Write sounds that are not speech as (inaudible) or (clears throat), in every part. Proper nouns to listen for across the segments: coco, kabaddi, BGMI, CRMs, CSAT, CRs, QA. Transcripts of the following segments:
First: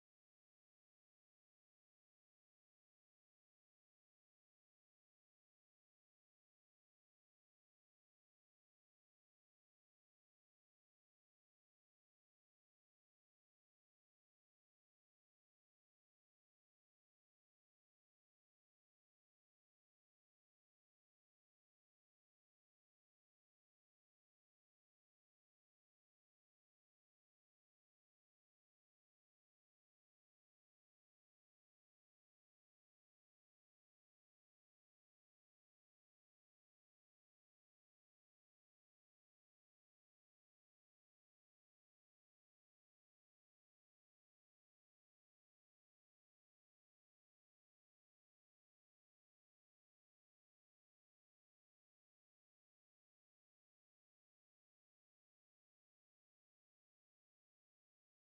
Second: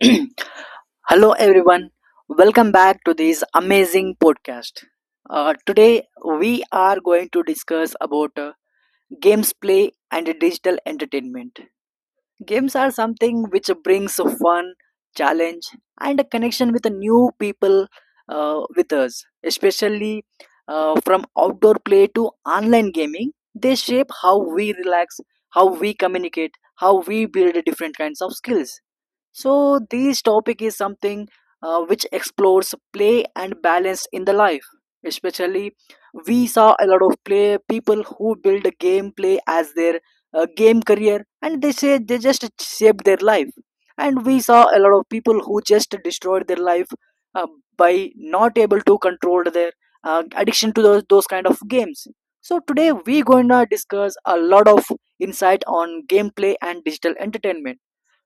(clears throat) Hello, everyone. Welcome back to this amazing podcast. Today, we are going to discuss about games play and digital entertainment. Games are something which brings a fun, challenge, and a connection with the new people with us, especially from outdoor play to online gaming. They shape how we relax, how we communicate, how we build different kinds of skills, so this topic is something which explores play and balance in the life. Especially, we saw a lot of play people who build a gameplay as their game career, and they say they just shaped their life. And we saw a lot of people who just destroyed their life uh, by not able to control their addiction to those kind of games. So today we going to discuss a lot of insight on gameplay and digital entertainment.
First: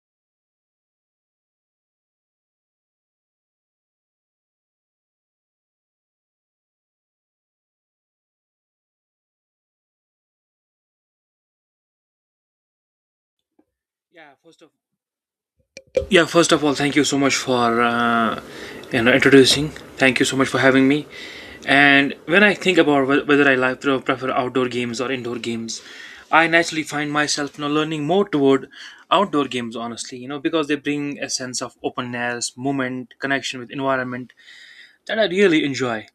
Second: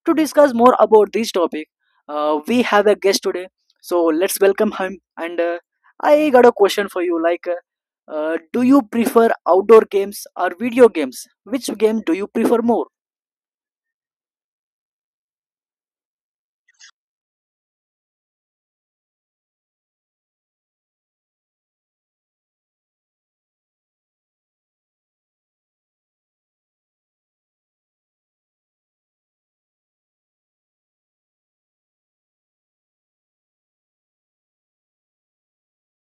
To discuss more about this topic, we have a guest today. So let's welcome him. And I got a question for you. Like, do you prefer outdoor games or video games? Which game do you prefer more? Yeah, first of yeah, first of all, thank you so much for introducing. Thank you so much for having me. And when I think about whether I like to prefer outdoor games or indoor games, I naturally find myself, you know, learning more toward outdoor games. Honestly, you know, because they bring a sense of openness, movement, connection with environment that I really enjoy.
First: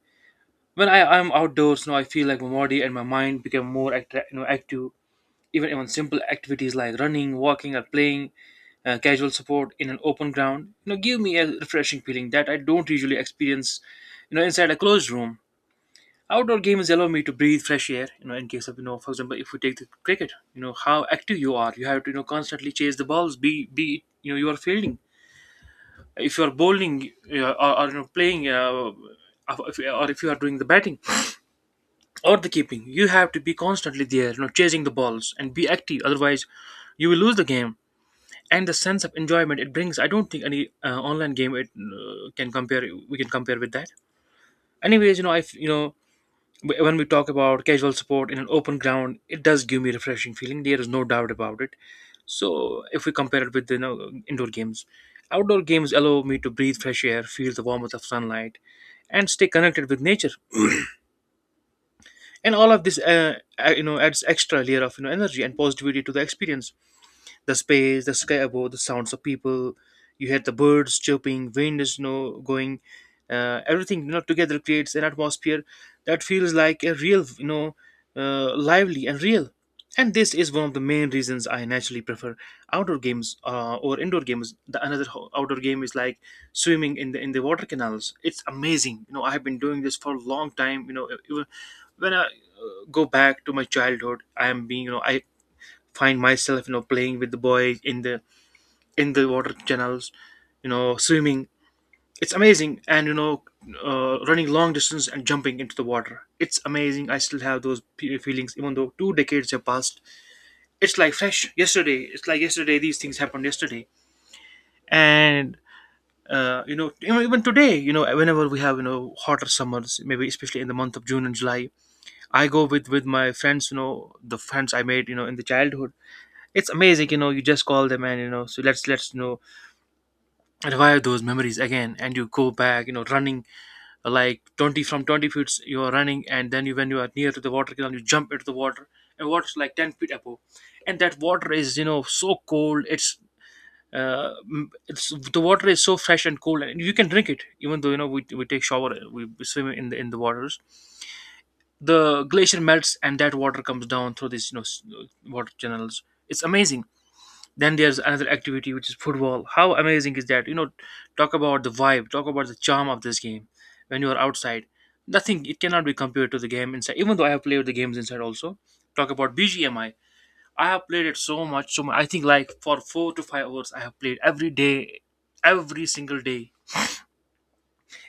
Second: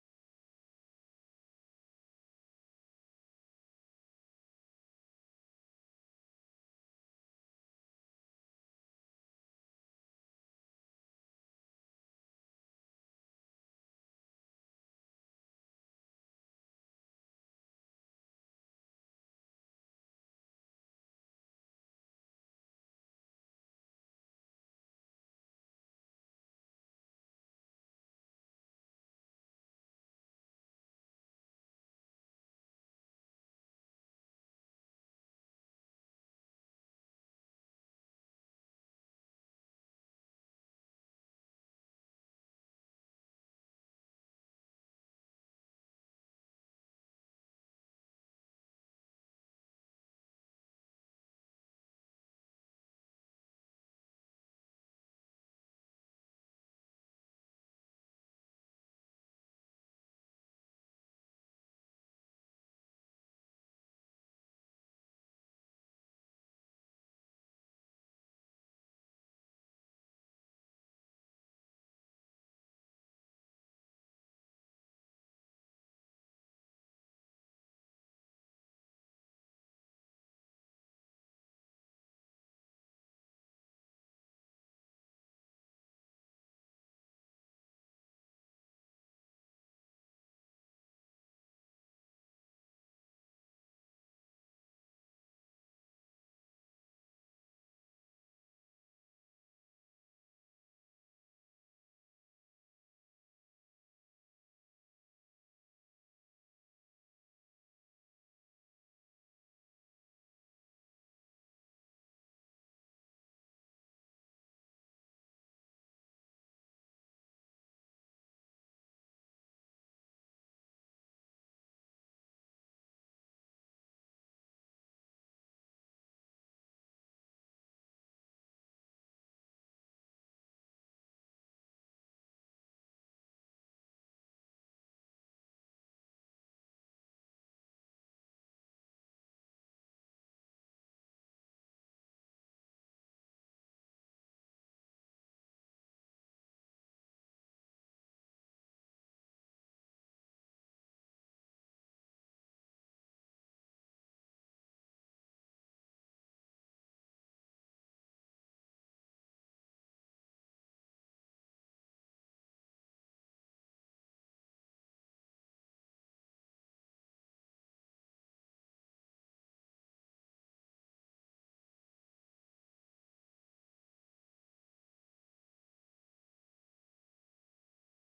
When I am outdoors, you know, I feel like my body and my mind become you know, active, even simple activities like running, walking, or playing casual support in an open ground, you know, give me a refreshing feeling that I don't usually experience, you know, inside a closed room. Outdoor games allow me to breathe fresh air, you know, in case of, you know, for example, if we take the cricket, you know, how active you are. You have to, you know, constantly chase the balls, be it, you know, you are fielding. If you are bowling or, you know, playing, or if you are doing the batting or the keeping, you have to be constantly there, you know, chasing the balls and be active. Otherwise, you will lose the game, and the sense of enjoyment it brings, I don't think any online game it can compare we can compare with that. Anyways, you know, you know, when we talk about casual support in an open ground, it does give me a refreshing feeling. There is no doubt about it. So if we compare it with, you know, indoor games, outdoor games allow me to breathe fresh air, feel the warmth of sunlight, and stay connected with nature. And all of this you know, adds extra layer of, you know, energy and positivity to the experience. The space, the sky above, the sounds of people. You hear the birds chirping, wind is no going. Everything, you know, together creates an atmosphere that feels like a real, you know, lively and real. And this is one of the main reasons I naturally prefer outdoor games or indoor games. The another outdoor game is like swimming in the water canals. It's amazing. You know, I have been doing this for a long time. You know, even when I go back to my childhood, I am being, you know, I find myself, you know, playing with the boy in the water channels, you know, swimming. It's amazing. And you know, running long distance and jumping into the water, it's amazing. I still have those feelings even though two decades have passed. It's like fresh yesterday. It's like yesterday these things happened yesterday. And you know, even today, you know, whenever we have, you know, hotter summers, maybe especially in the month of June and July, I go with my friends, you know, the friends I made, you know, in the childhood. It's amazing, you know, you just call them and, you know, so let's, you know, revive those memories again. And you go back, you know, running like 20, from 20 feet you are running, and then you, when you are near to the water canal, you jump into the water. And water's like 10 feet above, and that water is, you know, so cold. It's it's, the water is so fresh and cold, and you can drink it even though, you know, we take shower, we swim in the waters. The glacier melts and that water comes down through these, you know, water channels. It's amazing. Then there's another activity which is football. How amazing is that, you know? Talk about the vibe, talk about the charm of this game when you are outside. Nothing. It cannot be compared to the game inside, even though I have played the games inside also. Talk about BGMI. I have played it so much, so much. I think like for 4 to 5 hours I have played every day, every single day.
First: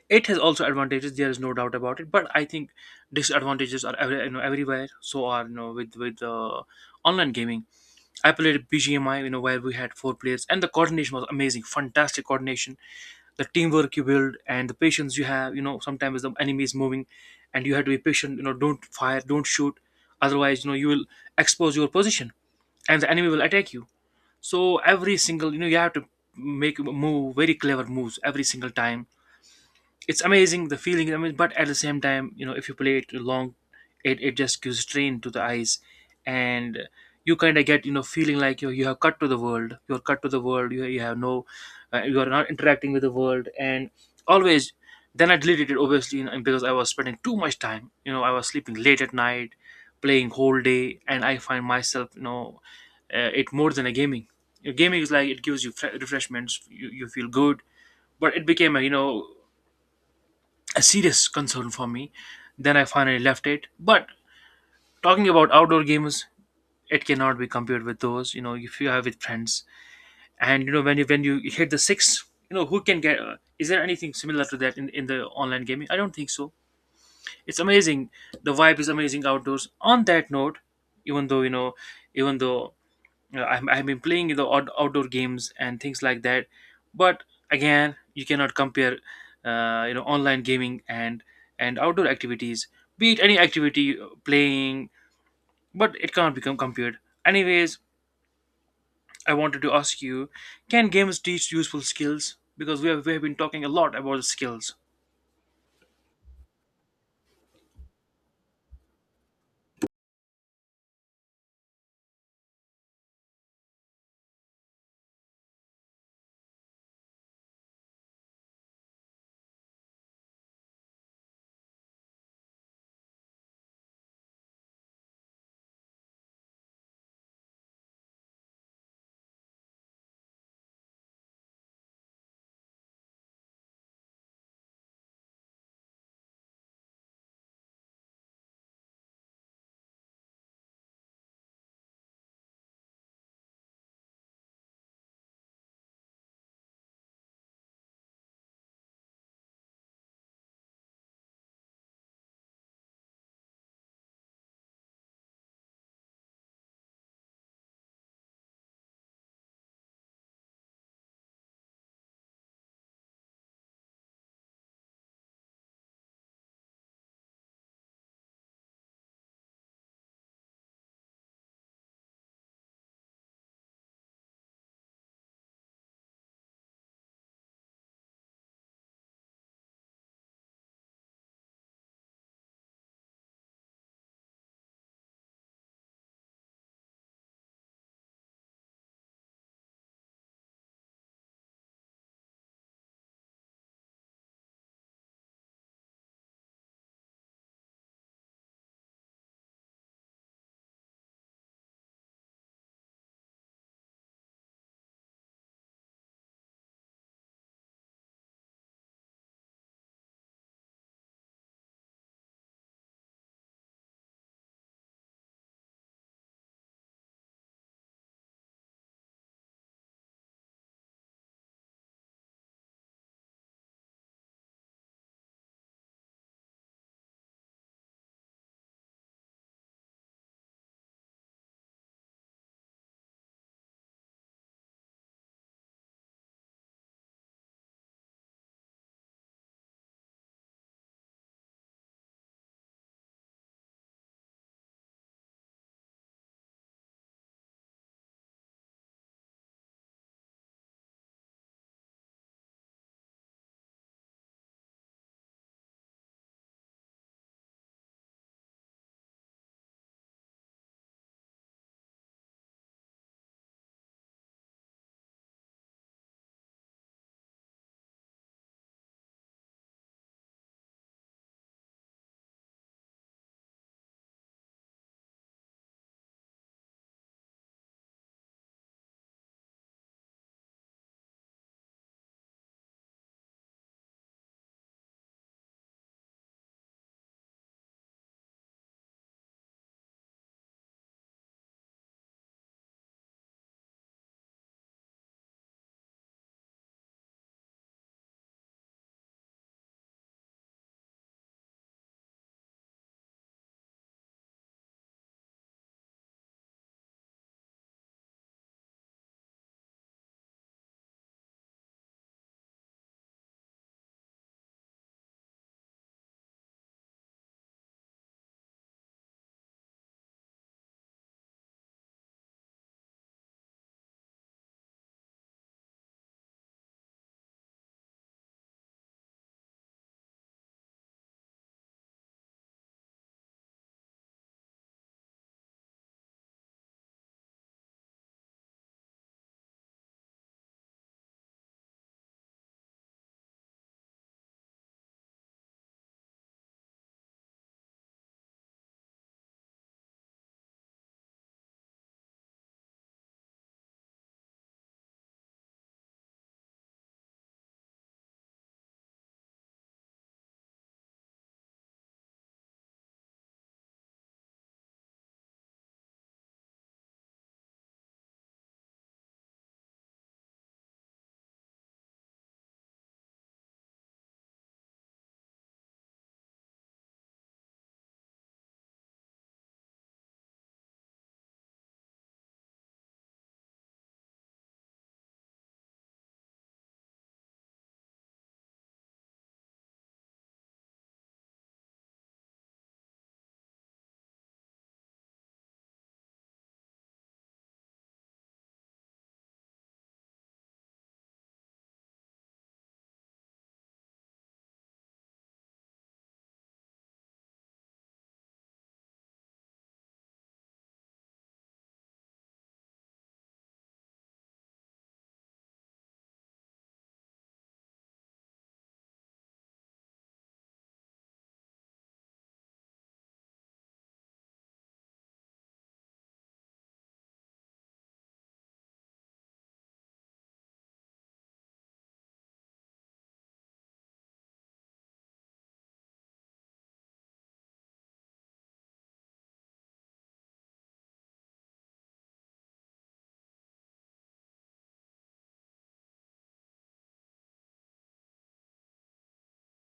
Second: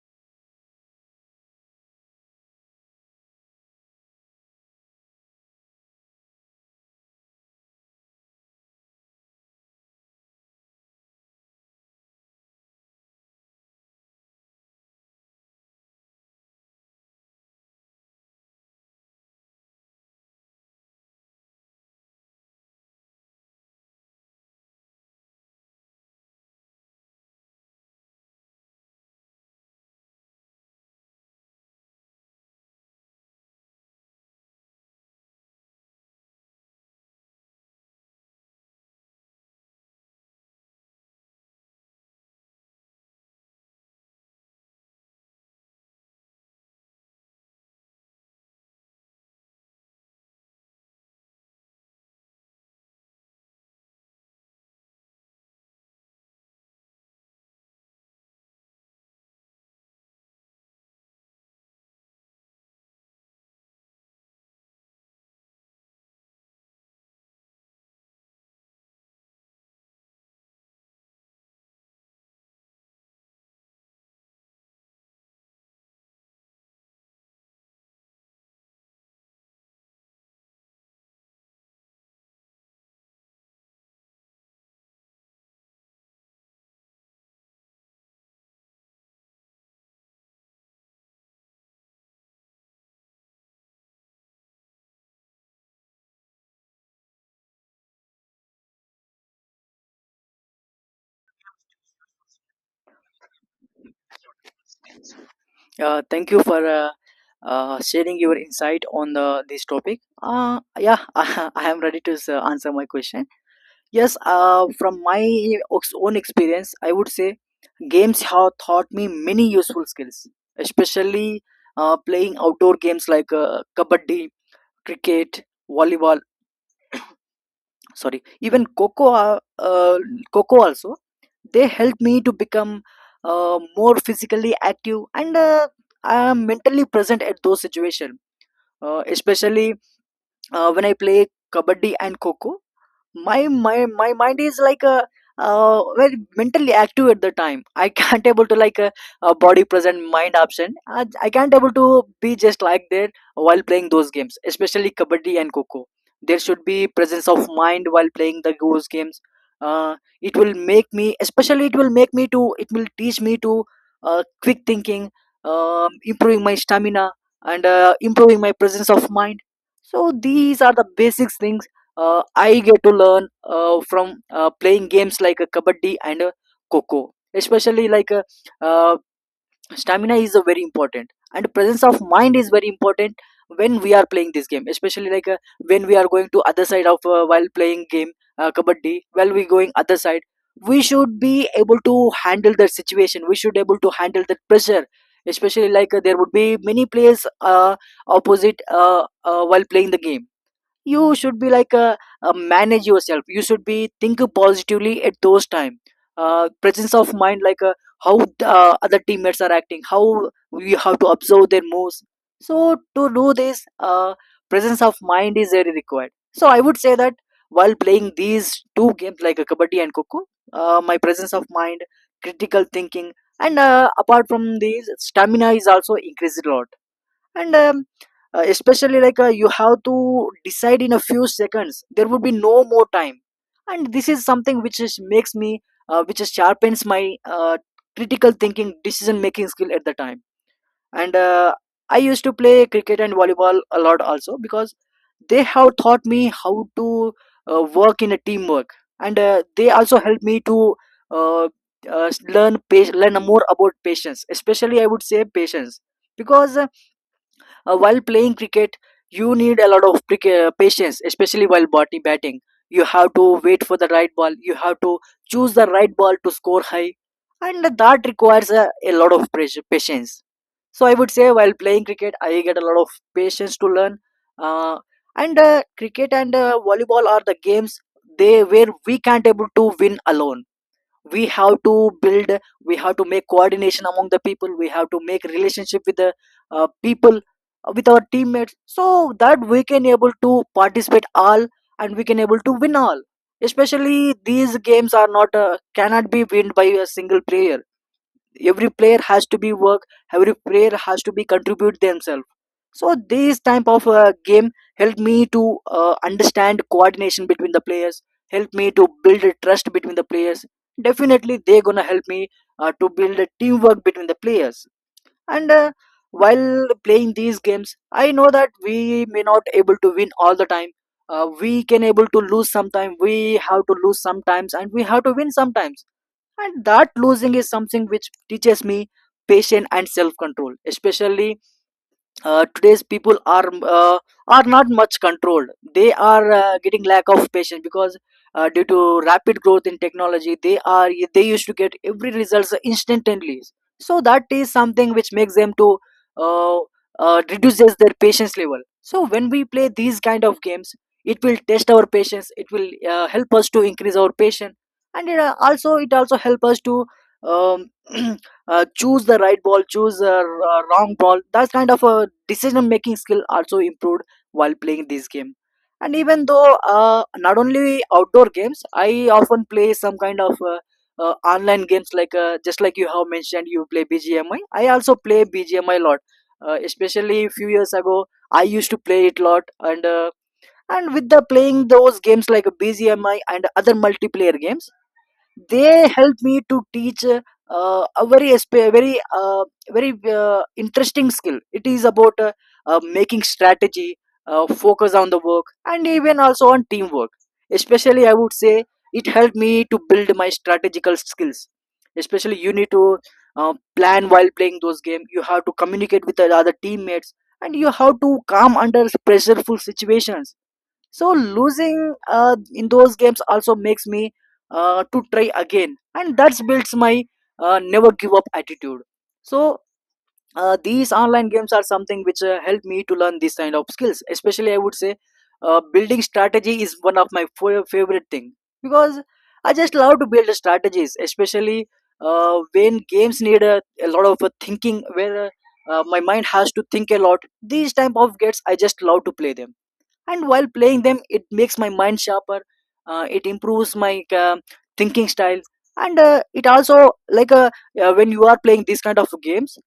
It has also advantages. There is no doubt about it, but I think disadvantages are every, you know, everywhere, so are, you know, with online gaming. I played BGMI, you know, where we had four players, and the coordination was amazing, fantastic coordination. The teamwork you build and the patience you have, you know, sometimes the enemy is moving, and you have to be patient. You know, don't fire, don't shoot, otherwise, you know, you will expose your position, and the enemy will attack you. So every single, you know, you have to make move very clever moves every single time. It's amazing, the feeling, I mean. But at the same time, you know, if you play it long, it just gives strain to the eyes. And you kind of get, you know, feeling like you have cut to the world, you're cut to the world. You have no you are not interacting with the world, and always. Then I deleted it, obviously, you know, because I was spending too much time, you know, I was sleeping late at night, playing whole day, and I find myself, you know, it more than a gaming. Your gaming is like it gives you refreshments, you feel good, but it became a, you know, a serious concern for me. Then I finally left it. But talking about outdoor games, it cannot be compared with those. You know, if you have with friends, and you know, when you hit the six, you know who can get. Is there anything similar to that in the online gaming? I don't think so. It's amazing. The vibe is amazing outdoors. On that note, even though you know, even though I've been playing the outdoor games and things like that, but again, you cannot compare, you know, online gaming and outdoor activities. Be it any activity, playing, but it cannot become compared. Anyways, I wanted to ask you, can games teach useful skills? Because we have been talking a lot about skills. Thank you for sharing your insight on this topic. Yeah, (laughs) I am ready to answer my question. Yes, from my own experience, I would say games have taught me many useful skills, especially playing outdoor games like kabaddi, cricket, volleyball, sorry, even coco, coco also. They helped me to become more physically active, and I am mentally present at those situations, especially when I play kabaddi and coco. My mind is like a very mentally active at the time. I (laughs) can't able to like a, body present mind absent. I can't able to be just like that while playing those games, especially kabaddi and coco. There should be presence of mind while playing the those games. Uh, it will make me, especially it will make me to, it will teach me to quick thinking, improving my stamina, and improving my presence of mind. So these are the basic things I get to learn from playing games like a kabaddi and a coco. Especially like uh, stamina is a very important, and presence of mind is very important when we are playing this game. Especially like when we are going to other side of while playing game kabaddi, while we going other side, we should be able to handle the situation. We should able to handle the pressure. Especially like there would be many players opposite while playing the game, you should be like a manage yourself, you should be think positively at those time. Uh, presence of mind, like how other teammates are acting, how we have to observe their moves. So to do this, presence of mind is very required. So I would say that while playing these two games like a kabaddi and coco, my presence of mind, critical thinking, and apart from these stamina is also increased a lot. And especially like you have to decide in a few seconds, there would be no more time, and this is something which makes me, which is sharpens my critical thinking, decision making skill at the time. And I used to play cricket and volleyball a lot also, because they have taught me how to work in a teamwork. And they also helped me to uh, learn learn more about patience. Especially I would say patience, because while playing cricket, you need a lot of cricket, patience, especially while body batting. You have to wait for the right ball. You have to choose the right ball to score high, and that requires a lot of pressure, patience. So I would say while playing cricket, I get a lot of patience to learn. Uh, and Cricket and volleyball are the games they where we can't able to win alone. We have to build, we have to make coordination among the people, we have to make relationship with the people with our teammates, so that we can able to participate all and we can able to win all. Especially these games are not cannot be win by a single player. Every player has to be work, every player has to be contribute themselves. So this type of game helped me to understand coordination between the players, helped me to build a trust between the players. Definitely they gonna help me to build a teamwork between the players. And while playing these games, I know that we may not able to win all the time. Uh, we can able to lose sometime, we have to lose sometimes, and we have to win sometimes. And that losing is something which teaches me patience and self control. Especially today's people are not much controlled, they are getting lack of patience, because due to rapid growth in technology, they are they used to get every results instantly. So that is something which makes them to uh, reduces their patience level. So when we play these kind of games, it will test our patience, it will help us to increase our patience. And it, also it also help us to um, (clears throat) choose the right ball, choose the wrong ball. That kind of decision making skill also improved while playing this game. And even though not only outdoor games, I often play some kind of online games like just like you have mentioned you play BGMI. I also play BGMI a lot. Uh, especially few years ago I used to play it a lot. And with the playing those games like BGMI and other multiplayer games, they helped me to teach a very very interesting skill. It is about making strategy, focus on the work, and even also on teamwork. Especially I would say it helped me to build my strategical skills. Especially you need to plan while playing those games, you have to communicate with the other teammates, and you have to calm under pressureful situations. So losing in those games also makes me to try again, and that builds my never give up attitude. So these online games are something which help me to learn this kind of skills. Especially, I would say, building strategy is one of my favorite thing, because I just love to build strategies, especially when games need a lot of thinking where. My mind has to think a lot. These type of games, I just love to play them, and while playing them it makes my mind sharper. Uh, it improves my uh, thinking style. And it also like when you are playing these kind of games,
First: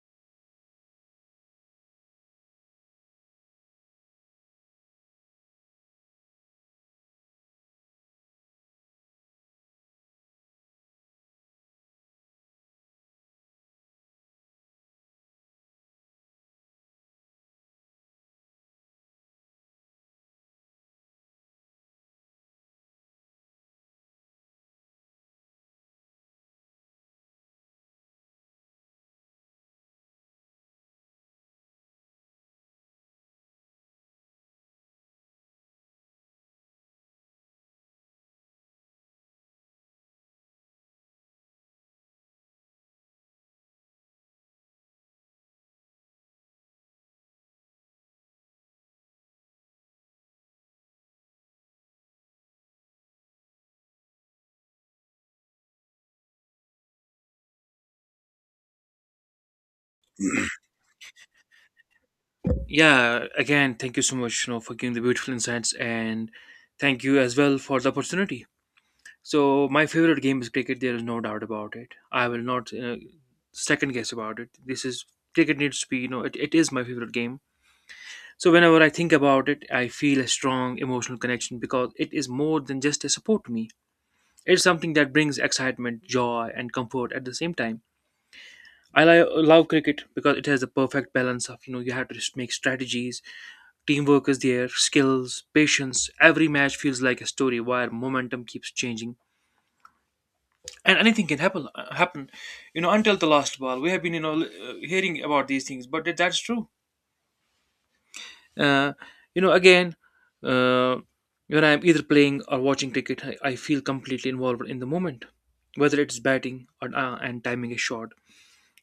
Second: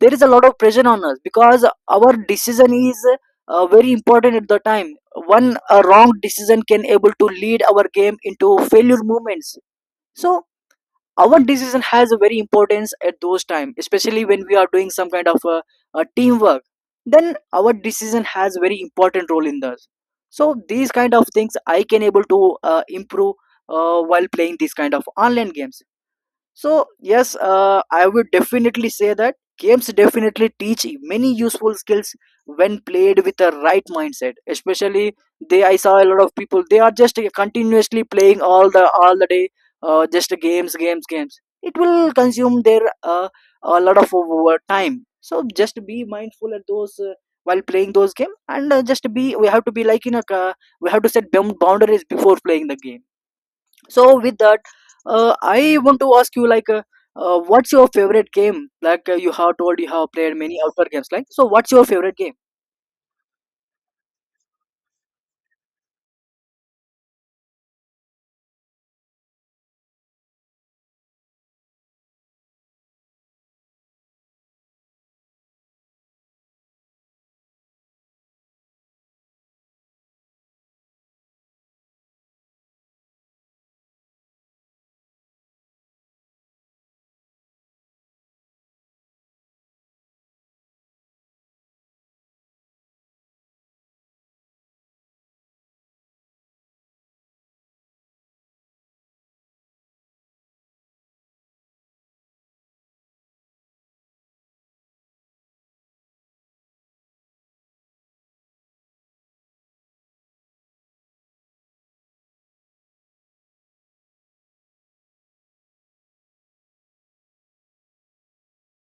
there is a lot of pressure on us because our decision is very important at the time. One wrong decision can able to lead our game into failure moments. So our decision has a very importance at those time, especially when we are doing some kind of a teamwork, then our decision has very important role in this. So these kind of things I can able to improve while playing these kind of online games. So yes, I would definitely say that games definitely teach many useful skills when played with the right mindset. Especially I saw a lot of people. They are just continuously playing all the day, just games, games, games. It will consume their a lot of over time. So just be mindful at those. While playing those game and just be we have to be like in a we have to set boundaries before playing the game. So with that, I want to ask you, like, what's your favorite game? Like, you have told you have played (clears throat) many outdoor games, like, so what's your favorite game? Yeah, again, thank you so much, you know, for giving the beautiful insights, and thank you as well for the opportunity. So my favorite game is cricket. There is no doubt about it. I will not second guess about it. This is, cricket needs to be, you know, it is my favorite game. So whenever I think about it, I feel a strong emotional connection because it is more than just a support to me. It's something that brings excitement, joy, and comfort at the same time. I love cricket because it has the perfect balance of, you know, you have to just make strategies, teamwork is there, skills, patience. Every match feels like a story where momentum keeps changing and anything can happen, you know, until the last ball. We have been, you know, hearing about these things, but that's true. uh, you know, again, uh, when I'm either playing or watching cricket, I feel completely involved in the moment, whether it's batting or, and timing a shot,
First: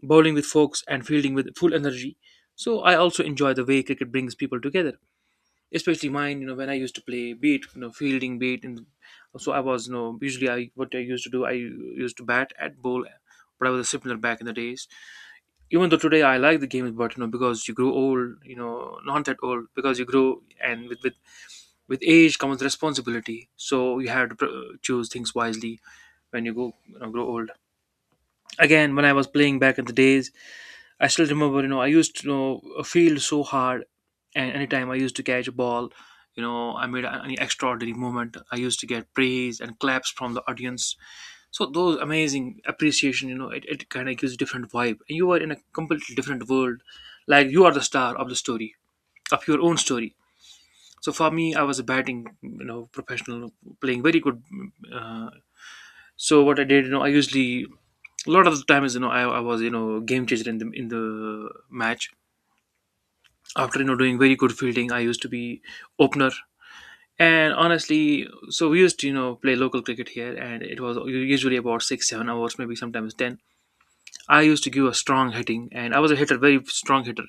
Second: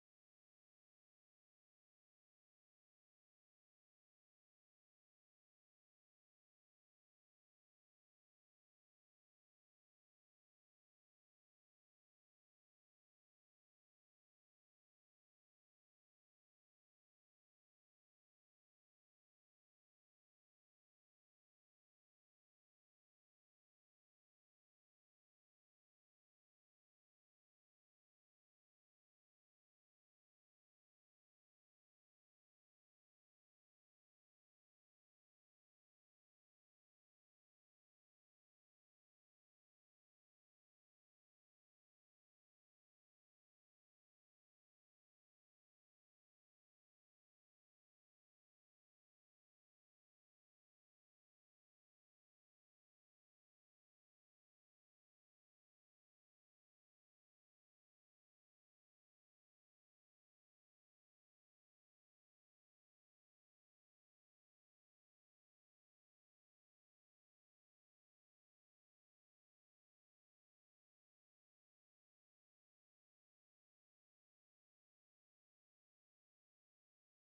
bowling with folks and fielding with full energy. So I also enjoy the way cricket brings people together, especially mine, you know. When I used to play, be it, you know, fielding, be it in, so I was, you know, usually, I, what I used to do, I used to bat at bowl, but I was a similar back in the days. Even though today I like the game, but you know, because you grow old, you know, not that old, because you grow and with age comes responsibility, so you have to choose things wisely when you go, you know, grow old. Again, when I was playing back in the days, I still remember, you know, I used to, you know, feel so hard, and anytime I used to catch a ball, you know, I made an extraordinary moment. I used to get praise and claps from the audience. So those amazing appreciation, you know, it kind of gives a different vibe. And you are in a completely different world, like you are the star of the story, of your own story. So for me, I was a batting, you know, professional, playing very good. Uh, so what I did, you know, I usually a lot of the times, you know, I was, you know, game changer in the match. After doing very good fielding, I used to be opener. And honestly, so we used to play local cricket here, and it was usually about 6 7 hours, maybe sometimes 10. I used to give a strong hitting, and I was a hitter, very strong hitter.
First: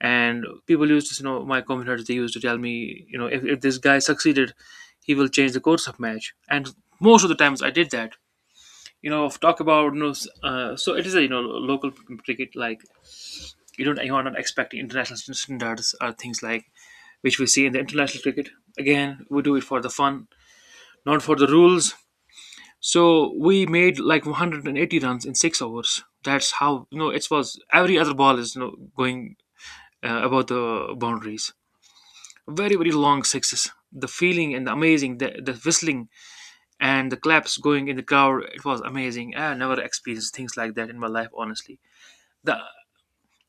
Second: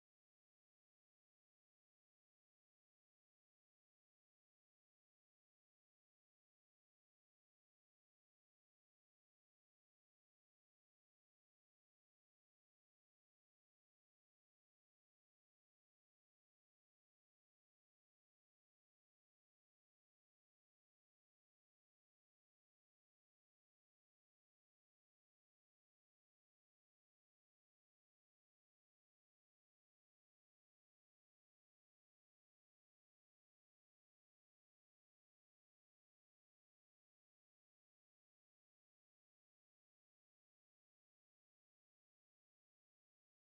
And people used to my commenters, they used to tell me, you know, if this guy succeeded, he will change the course of match, and most of the times I did that. You know if talk about you know s- so it is a, you know, local cricket, like you don't, you are not expecting international standards or things like which we see in the international cricket. Again, we do it for the fun, not for the rules. So we made like 180 runs in 6 overs. That's how, you know, it was. Every other ball is, you know, going about the boundaries. Very very long sixes. The feeling and the amazing, the whistling and the claps going in the crowd. It was amazing. I never experienced things like that in my life, honestly. The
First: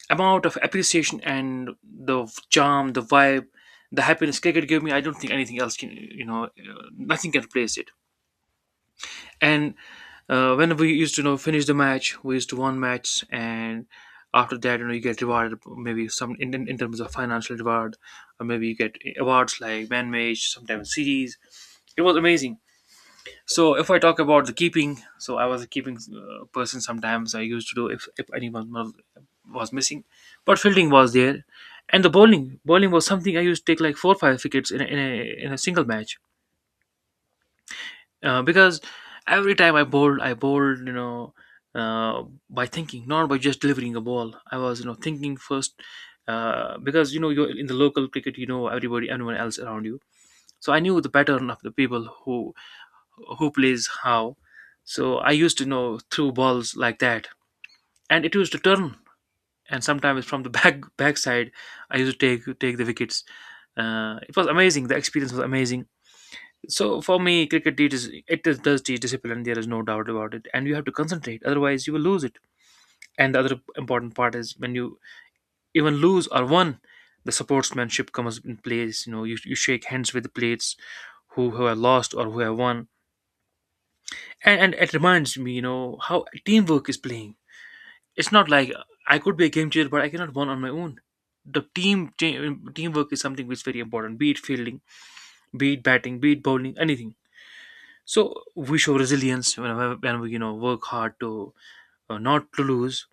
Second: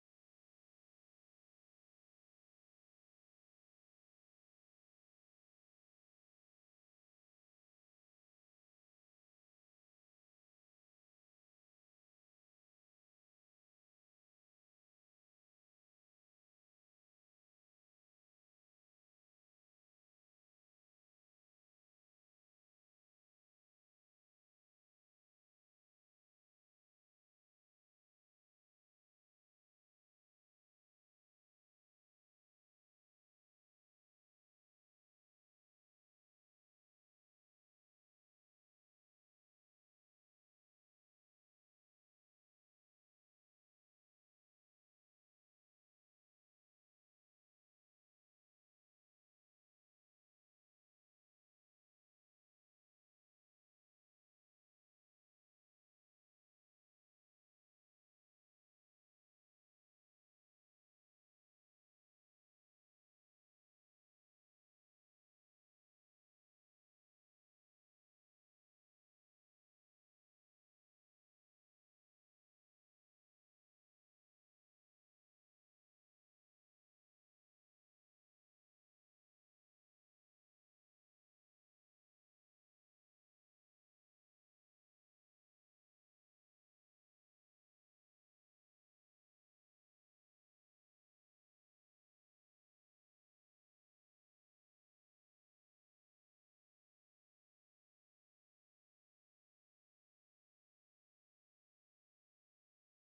amount of appreciation and the charm, the vibe, the happiness cricket gave me, I don't think anything else can, nothing can replace it. And when we used to, you know, finish the match, we used to won match, and after that, you know, you get rewarded maybe some in terms of financial reward, or maybe you get awards like man match, sometimes series. It was amazing. So if I talk about the keeping, so I was a keeping person sometimes. I used to do if anyone was missing, but fielding was there. And the bowling was something I used to take like 4 or 5 wickets in a, in a in a single match, because every time I bowled, I bowled, you know, uh, by thinking, not by just delivering a ball. I was, you know, thinking first. Because you know, you're in the local cricket, you know everybody, everyone else around you. So I knew the pattern of the people who plays how. So I used to know through balls like that, and it used to turn. And sometimes from the (laughs) backside, I used to take the wickets. It was amazing. The experience was amazing. So for me, cricket teaches it does teach discipline. There is no doubt about it, and you have to concentrate. Otherwise, you will lose it. And the other important part is when you even lose or won, the sportsmanship comes in place. You know, you shake hands with the players who have lost or who have won, and it reminds me, you know, how teamwork is playing. It's not like I could be a game changer, but I cannot win on my own. The teamwork is something which is very important, be it fielding, be it batting, be it bowling, anything. So we show resilience when we, you know, work hard to not to lose.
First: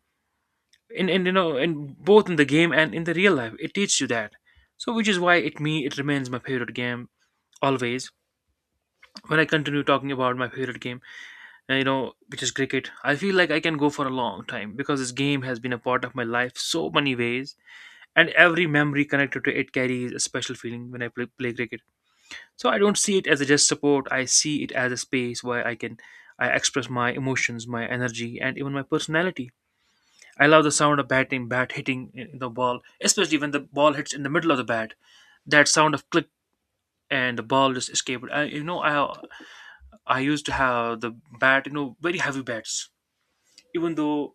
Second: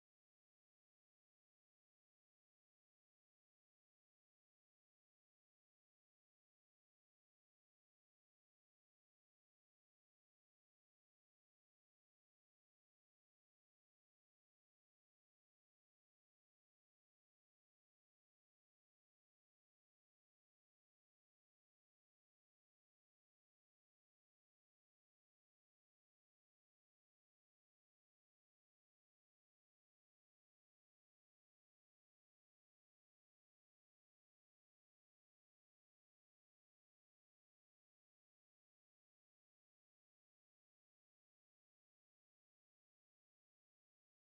In and You know, in both in the game and in the real life, it teaches you that. So which is why it remains my favorite game always. When I continue talking about my favorite game, and, you know, which is cricket, I feel like I can go for a long time because this game has been a part of my life so many ways, and every memory connected to it carries a special feeling when I play cricket. So I don't see it as a just support. I see it as a space where I express my emotions, my energy, and even my personality. I love the sound of batting, bat hitting in the ball, especially when the ball hits in the middle of the bat. That sound of click, and the ball just escaped. I, you know, I used to have the bat, you know, very heavy bats. Even though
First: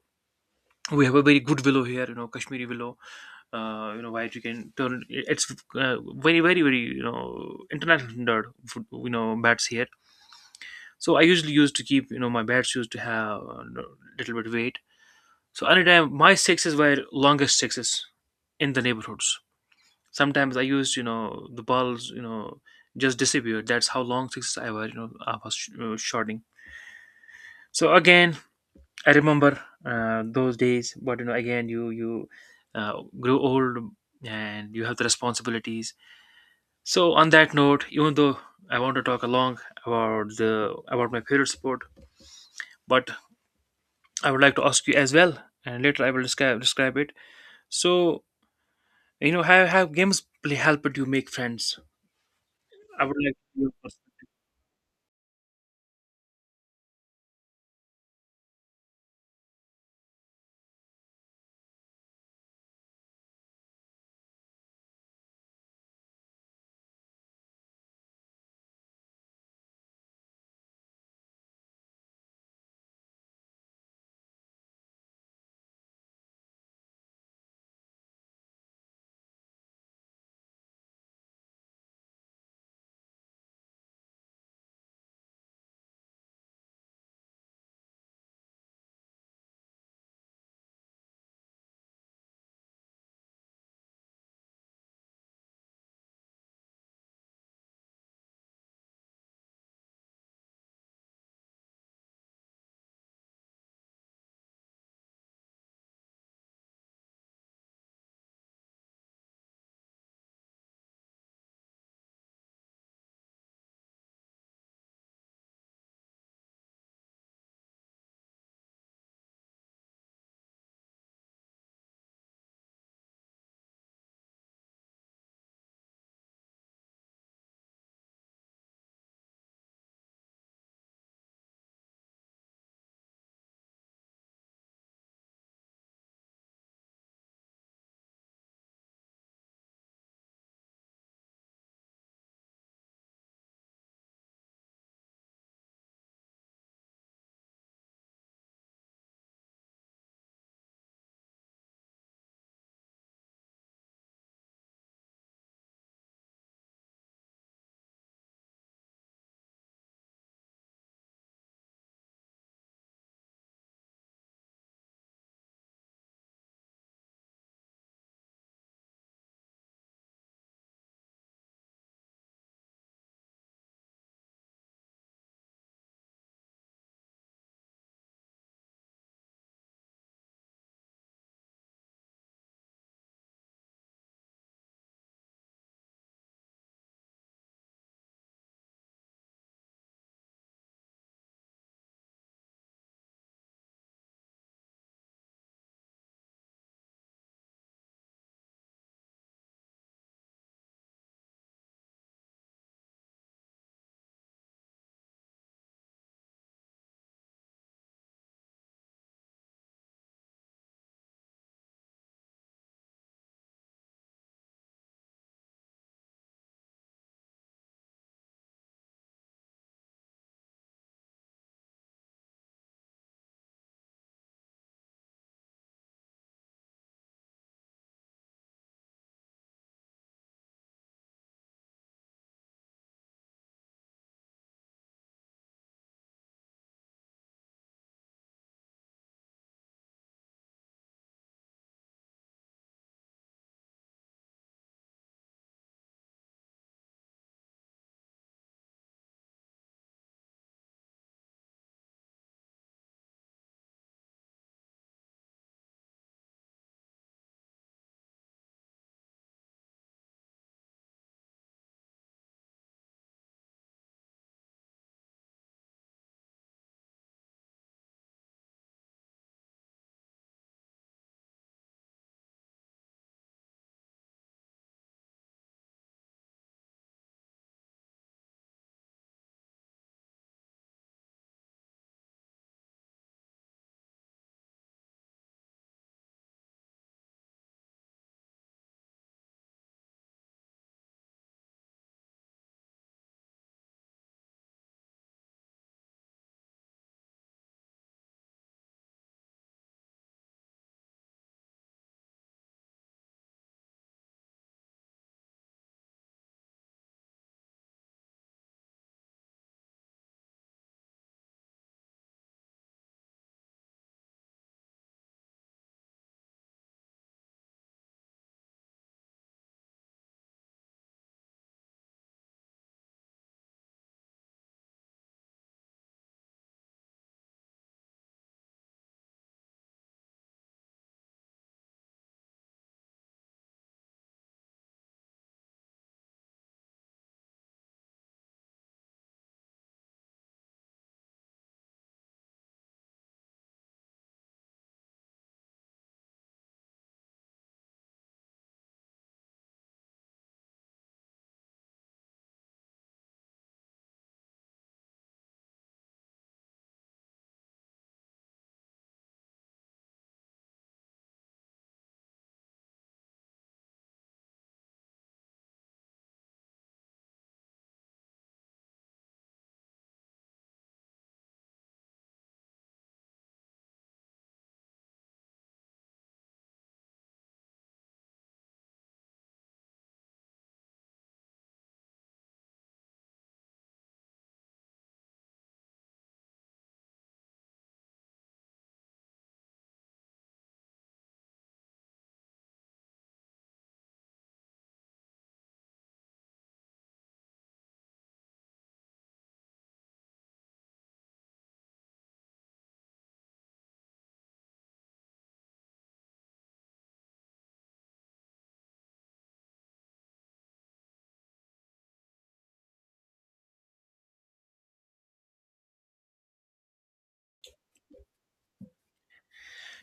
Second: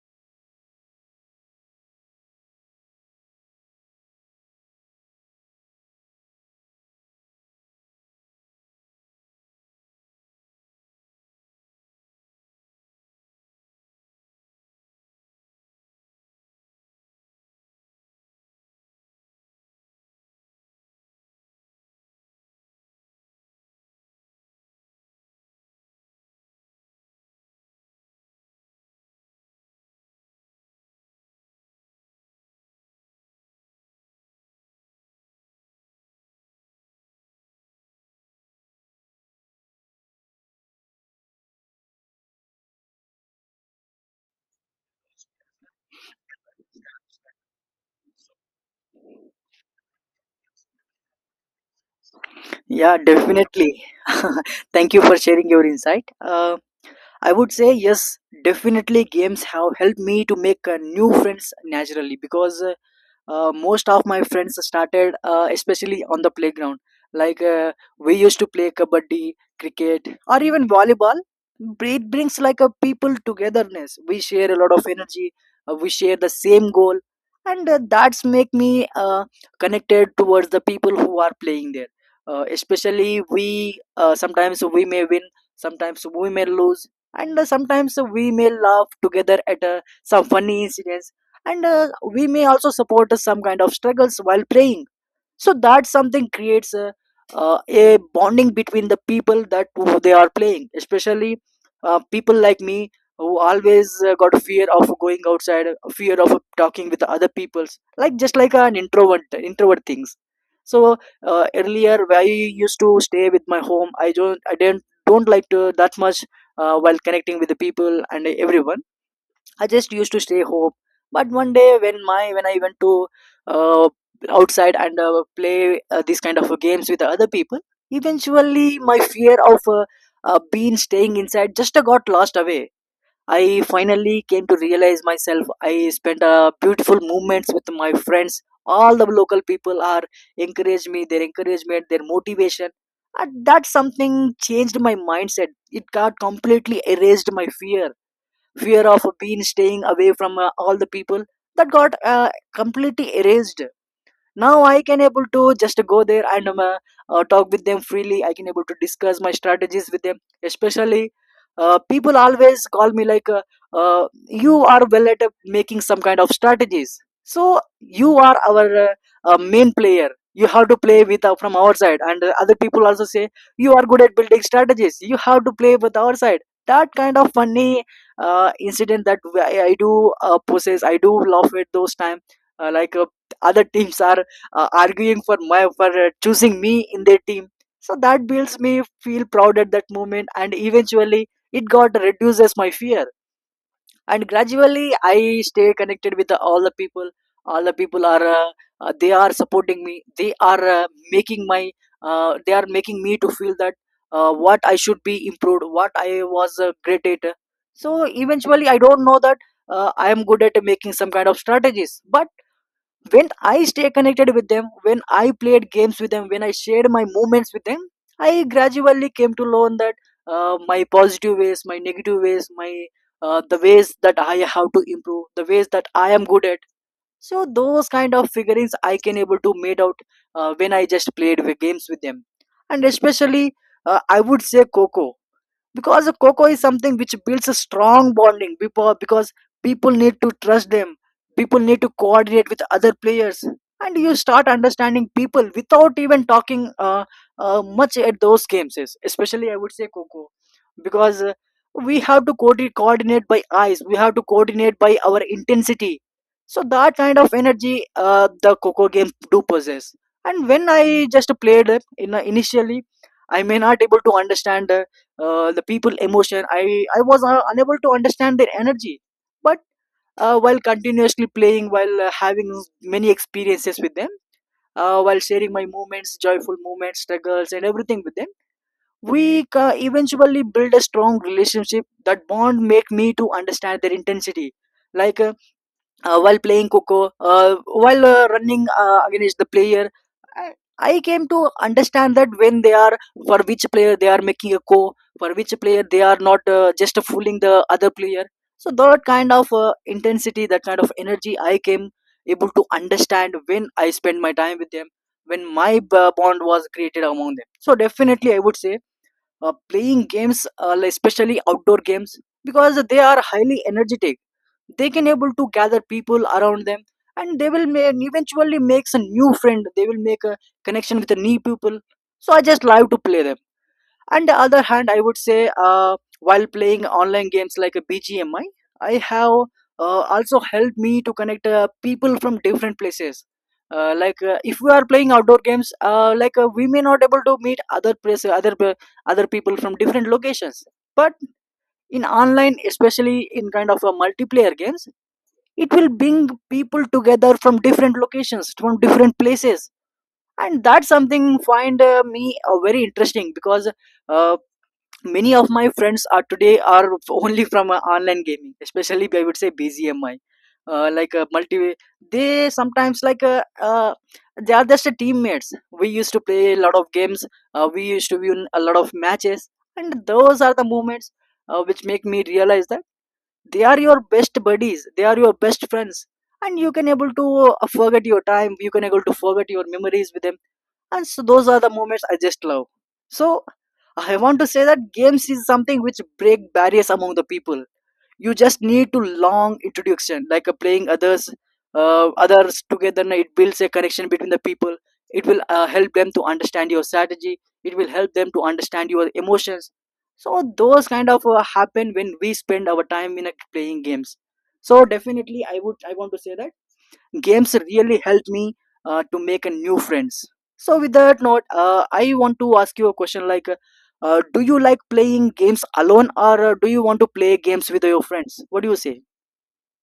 we have a very good willow here, you know, kashmiri willow, you know, where you can turn, it's very very very, you know, international standard for, you know, bats here. So I usually used to keep, you know, my bats used to have a little bit weight. So anytime my sixes were longest sixes in the neighborhoods. Sometimes I used, you know, the balls, you know, just disappeared. That's how long sixes I were, you know, I was shorting. So again, I remember those days. But you know, again, you grew old and you have the responsibilities. So on that note, even though I want to talk along about my favorite sport, but I would like to ask you as well, and later I will describe it. So you know, have games play helped you make friends? Yeah, I would like. definitely. To (laughs) Thank you for sharing your insight. I would say yes, definitely games have helped me to make new friends naturally, because most of my friends started especially on the playground, like, we used to play kabaddi, cricket, or even volleyball. It brings like a people togetherness. We share a lot of energy. We share the same goal, and that's make me connected towards the people who are playing there. Especially we, sometimes we may win, sometimes we may lose, and sometimes we may laugh together at some funny incidents, and we may also support some kind of struggles while praying. So that something creates a bonding between the people that who they are playing, especially people like me, who always got fear of going outside, fear of talking with other peoples, like just like an introvert things. So earlier I used to stay with my home. I don't i didn't don't like to that much while connecting with the people and everyone. I just used to stay home. But one day when my when I went to uh, outside and play these kind of games with other people, eventually my fear of being staying inside just got lost away. I finally came to realize myself. I spent beautiful moments with my friends. All the local people are encouraged me. Their encouragement, their motivation. And that something changed my mindset. It got completely erased my fear of being staying away from all the people. That got completely erased. Now I can able to just go there, and talk with them freely. I can able to discuss my strategies with them, especially people always call me like, you are well at making some kind of strategies, so you are our main player, you have to play with from our side. And other people also say you are good at building strategies, you have to play with our side. That kind of funny incident that I do possess, I do laugh at those time. uh, like uh, Other teams are arguing for my, for choosing me in their team. So that builds me feel proud at that moment, and eventually it got reduces my fear. And gradually, I stay connected with the, all the people. All the people are, they are supporting me. They are making my, they are making me to feel that what I should be improved, what I was great at. So eventually, I don't know that I am good at making some kind of strategies, but when I stay connected with them, when I played games with them, when I shared my moments with them, I gradually came to learn that my positive ways, my negative ways, my the ways that I have to improve, the ways that I am good at. So those kind of figurines I can able to made out when I just played with games with them. And especially, I would say Coco, because a cocoa is something which builds a strong bonding, because people need to trust them, people need to coordinate with other players, and you start understanding people without even talking much at those games especially I would say coco, because we have to coordinate by eyes, we have to coordinate by our intensity. So that kind of energy the coco games do possess. And when I just played it in, initially, I may not able to understand the people emotion. I was unable to understand their energy, but while continuously playing, while having many experiences with them, while sharing my moments, joyful moments, struggles and everything with them, we ca eventually build a strong relationship. That bond make me to understand their intensity, like, while playing coco, while running against the player, I, I came to understand that when they are, for which player they are making a co, for which player they are not just fooling the other player. So that kind of intensity, that kind of energy I came able to understand when I spend my time with them, when my bond was created among them. So definitely, I would say playing games, like especially outdoor games, because they are highly energetic, they can able to gather people around them, and they will may, eventually make a new friend, they will make a connection with a new people. So I just love to play them. On the other hand, I would say while playing online games like a BGMI, I have also helped me to connect people from different places. If we are playing outdoor games, we may not able to meet other place, other people from different locations. But in online, especially in kind of a multiplayer games, it will bring people together from different locations, from different places, and that's something find me very interesting, because uh, many of my friends are today are only from online gaming, especially I would say BGMI, multi. They sometimes like, they are just teammates. We used to play a lot of games. We used to win a lot of matches, and those are the moments which make me realize that they are your best buddies, they are your best friends, and you can able to forget your time, you can able to forget your memories with them. And so those are the moments I just love. So I want to say that games is something which break barriers among the people. You just need to long introduction, like, playing others, others together, and it builds a connection between the people. It will help them to understand your strategy, it will help them to understand your emotions. So those kind of happen when we spend our time in a playing games. So definitely, I want to say that games really helped me to make a new friends. So with that note, I want to ask you a question like, do you like playing games alone, or do you want to play games with your friends? What do you say?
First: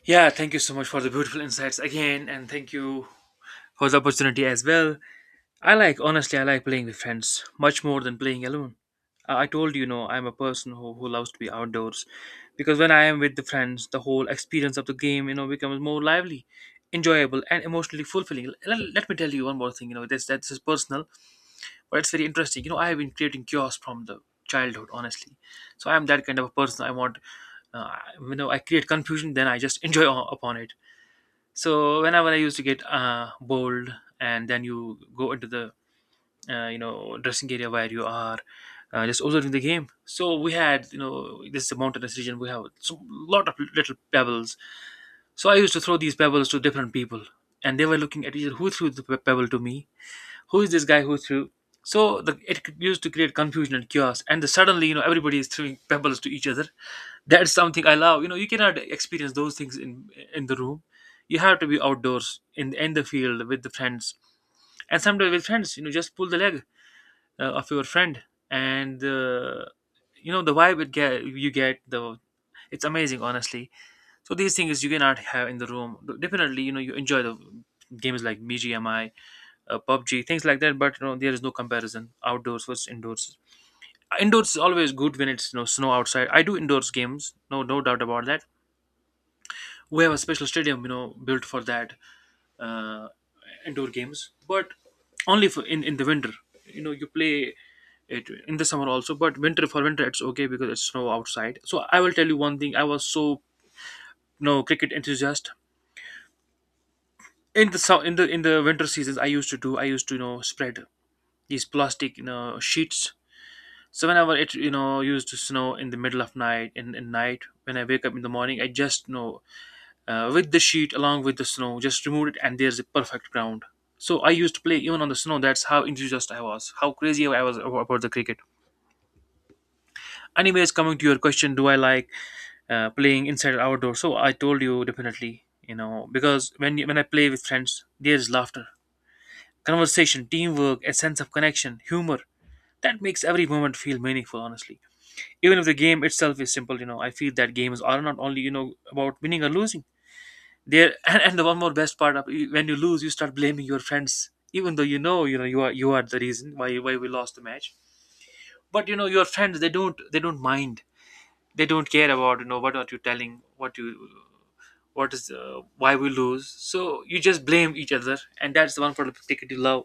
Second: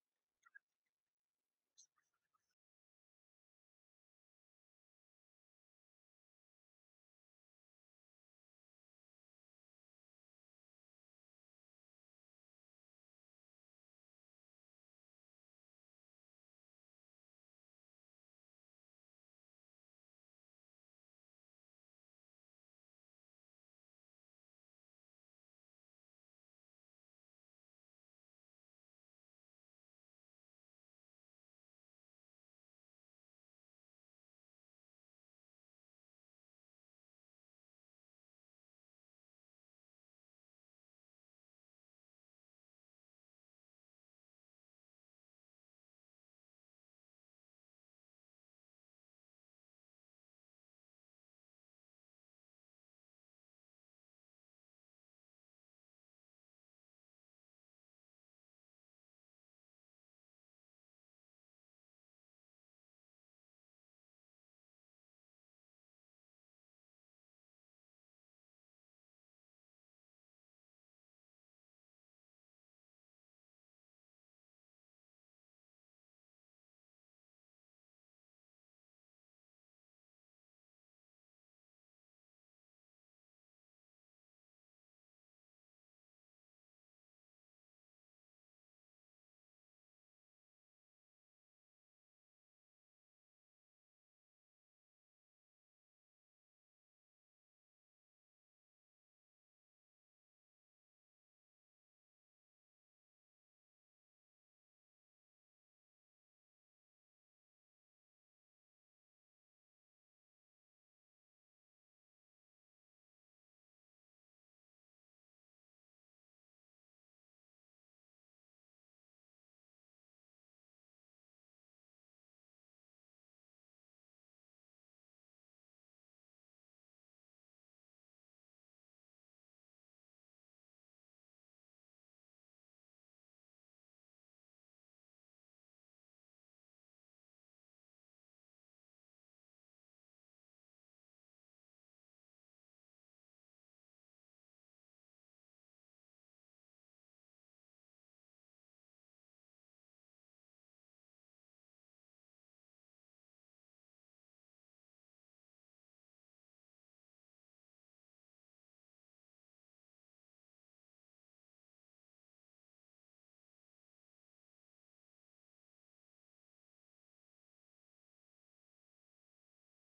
yeah, thank you so much for the beautiful insights again, and thank you for the opportunity as well. I like, honestly, I like playing with friends much more than playing alone. I told you, know I'm a person who loves to be outdoors because when I am with the friends, the whole experience of the game, you know, becomes more lively, enjoyable, and emotionally fulfilling. Let me tell you one more thing, you know, this is personal, but it's very interesting. You know, I have been creating chaos from the childhood, honestly. So I'm that kind of a person. I want, uh, you know, I create confusion, then I just (laughs) enjoy upon it. So whenever I used to get bold, and then you go into the you know, dressing area where you are just observing the game. So we had, you know, this is a mountainous region, we have a lot of little pebbles. So I used to throw these pebbles to different people, and they were looking at each other, who threw the pebble to me, who is this guy who threw. So used to create confusion and chaos, and suddenly, you know, everybody is throwing pebbles to each other. That's something I love. You know, you cannot experience those things in the room. You have to be outdoors in the field with the friends. And sometimes with friends, you know, just pull the leg of your friend. And the you know, the vibe, it get you get the, it's amazing, honestly. So these things you cannot have in the room. Definitely, you know, you enjoy the games like BGMI, PUBG, things like that. But you know, there is no comparison outdoors versus indoors. Indoors is always good. When it's, you know, snow outside, I do indoors games. No No doubt about that. We have a special stadium, you know, built for that, uh, indoor games. But only for in the winter. You know, you play it in the summer also, but winter it's okay because it's snow outside. So I will tell you one thing, I was so, you know, cricket enthusiast. In the in the winter seasons, I used to you know, spread these plastic, you know, sheets. So whenever it, you know, used to snow in the middle of night, in night when I wake up in the morning, I just, you know, with the sheet along with the snow, just removed it, and there's a perfect ground. So I used to play even on the snow. That's how enthusiastic I was. How crazy I was about the cricket. Anyways, coming to your question, do I like playing inside or outdoor? So I told you definitely. You know, because when I play with friends, there's laughter, conversation, teamwork, a sense of connection, humor. That makes every moment feel meaningful. Honestly, even if the game itself is simple, you know, I feel that game is are not only, you know, about winning or losing there. And the one more best part of when you lose, you start blaming your friends even though you know, you are, the reason why we lost the match. But you know, your friends, they don't mind. They don't care about, you know, what are you telling, what you what is why we lose. So you just blame each other, and that's the one for the ticket you love.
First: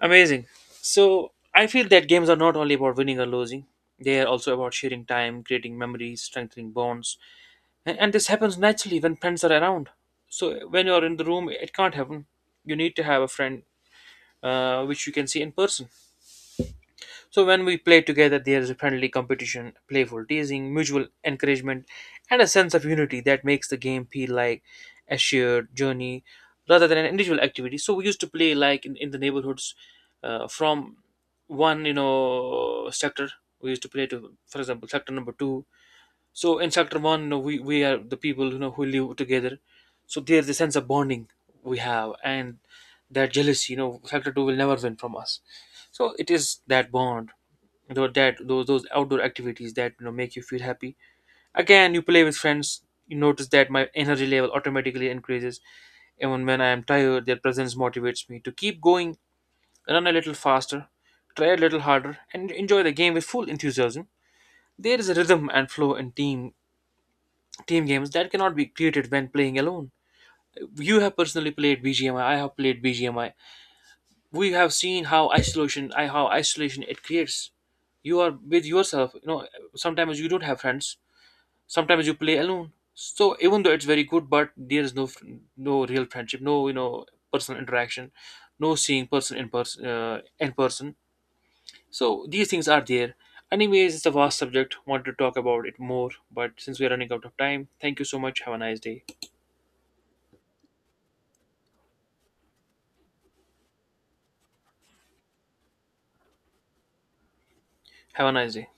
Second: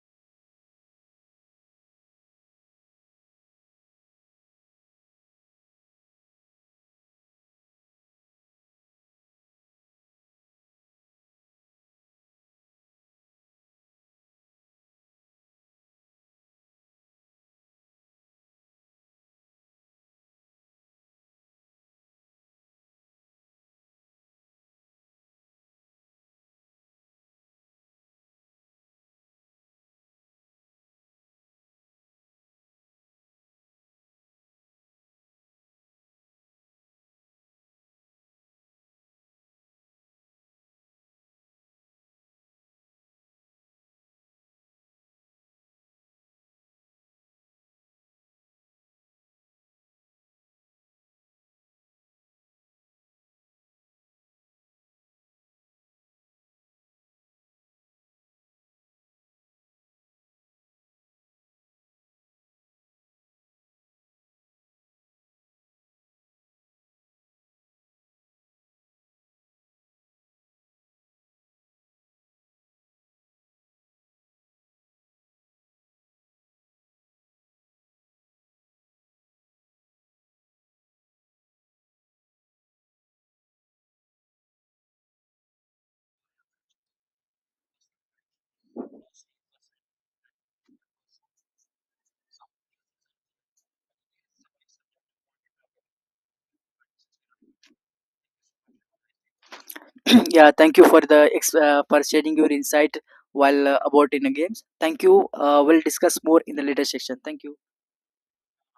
Amazing. So I feel that games are not only about winning or losing, they are also about sharing time, creating memories, strengthening bonds. And this happens naturally when friends are around. So when you're in the room, it can't happen. You need to have a friend which you can see in person. So when we play together, there's a friendly competition, playful teasing, mutual encouragement, and a sense of unity that makes the game feel like a shared journey rather than an individual activity. So we used to play like in the neighborhoods from one, you know, sector. We used to play to, for example, sector number two. So in chapter one, you know, we are the people, you know, who live together. So there's a sense of bonding we have, and that jealousy, you know, chapter two will never win from us. So it is that bond, tho- that those outdoor activities that, you know, make you feel happy. Again, you play with friends. You notice that my energy level automatically increases. Even when I am tired, their presence motivates me to keep going, run a little faster, try a little harder, and enjoy the game with full enthusiasm. There is a rhythm and flow in team games that cannot be created when playing alone. You have personally played BGMI. I have played BGMI. We have seen how isolation, I how isolation it creates. You are with yourself. You know, sometimes you don't have friends. Sometimes you play alone. So even though it's very good, but there is no no real friendship, no, you know, personal interaction, no seeing person in person in person. So these things are there. Anyways, it's a vast subject. Want to talk about it more, but since we are running out of time, thank you so much. Have a nice day. (clears throat) Yeah, thank you for the for sharing your insight while about in the games. Thank you. We'll discuss more in the later section. Thank you. Have a nice day.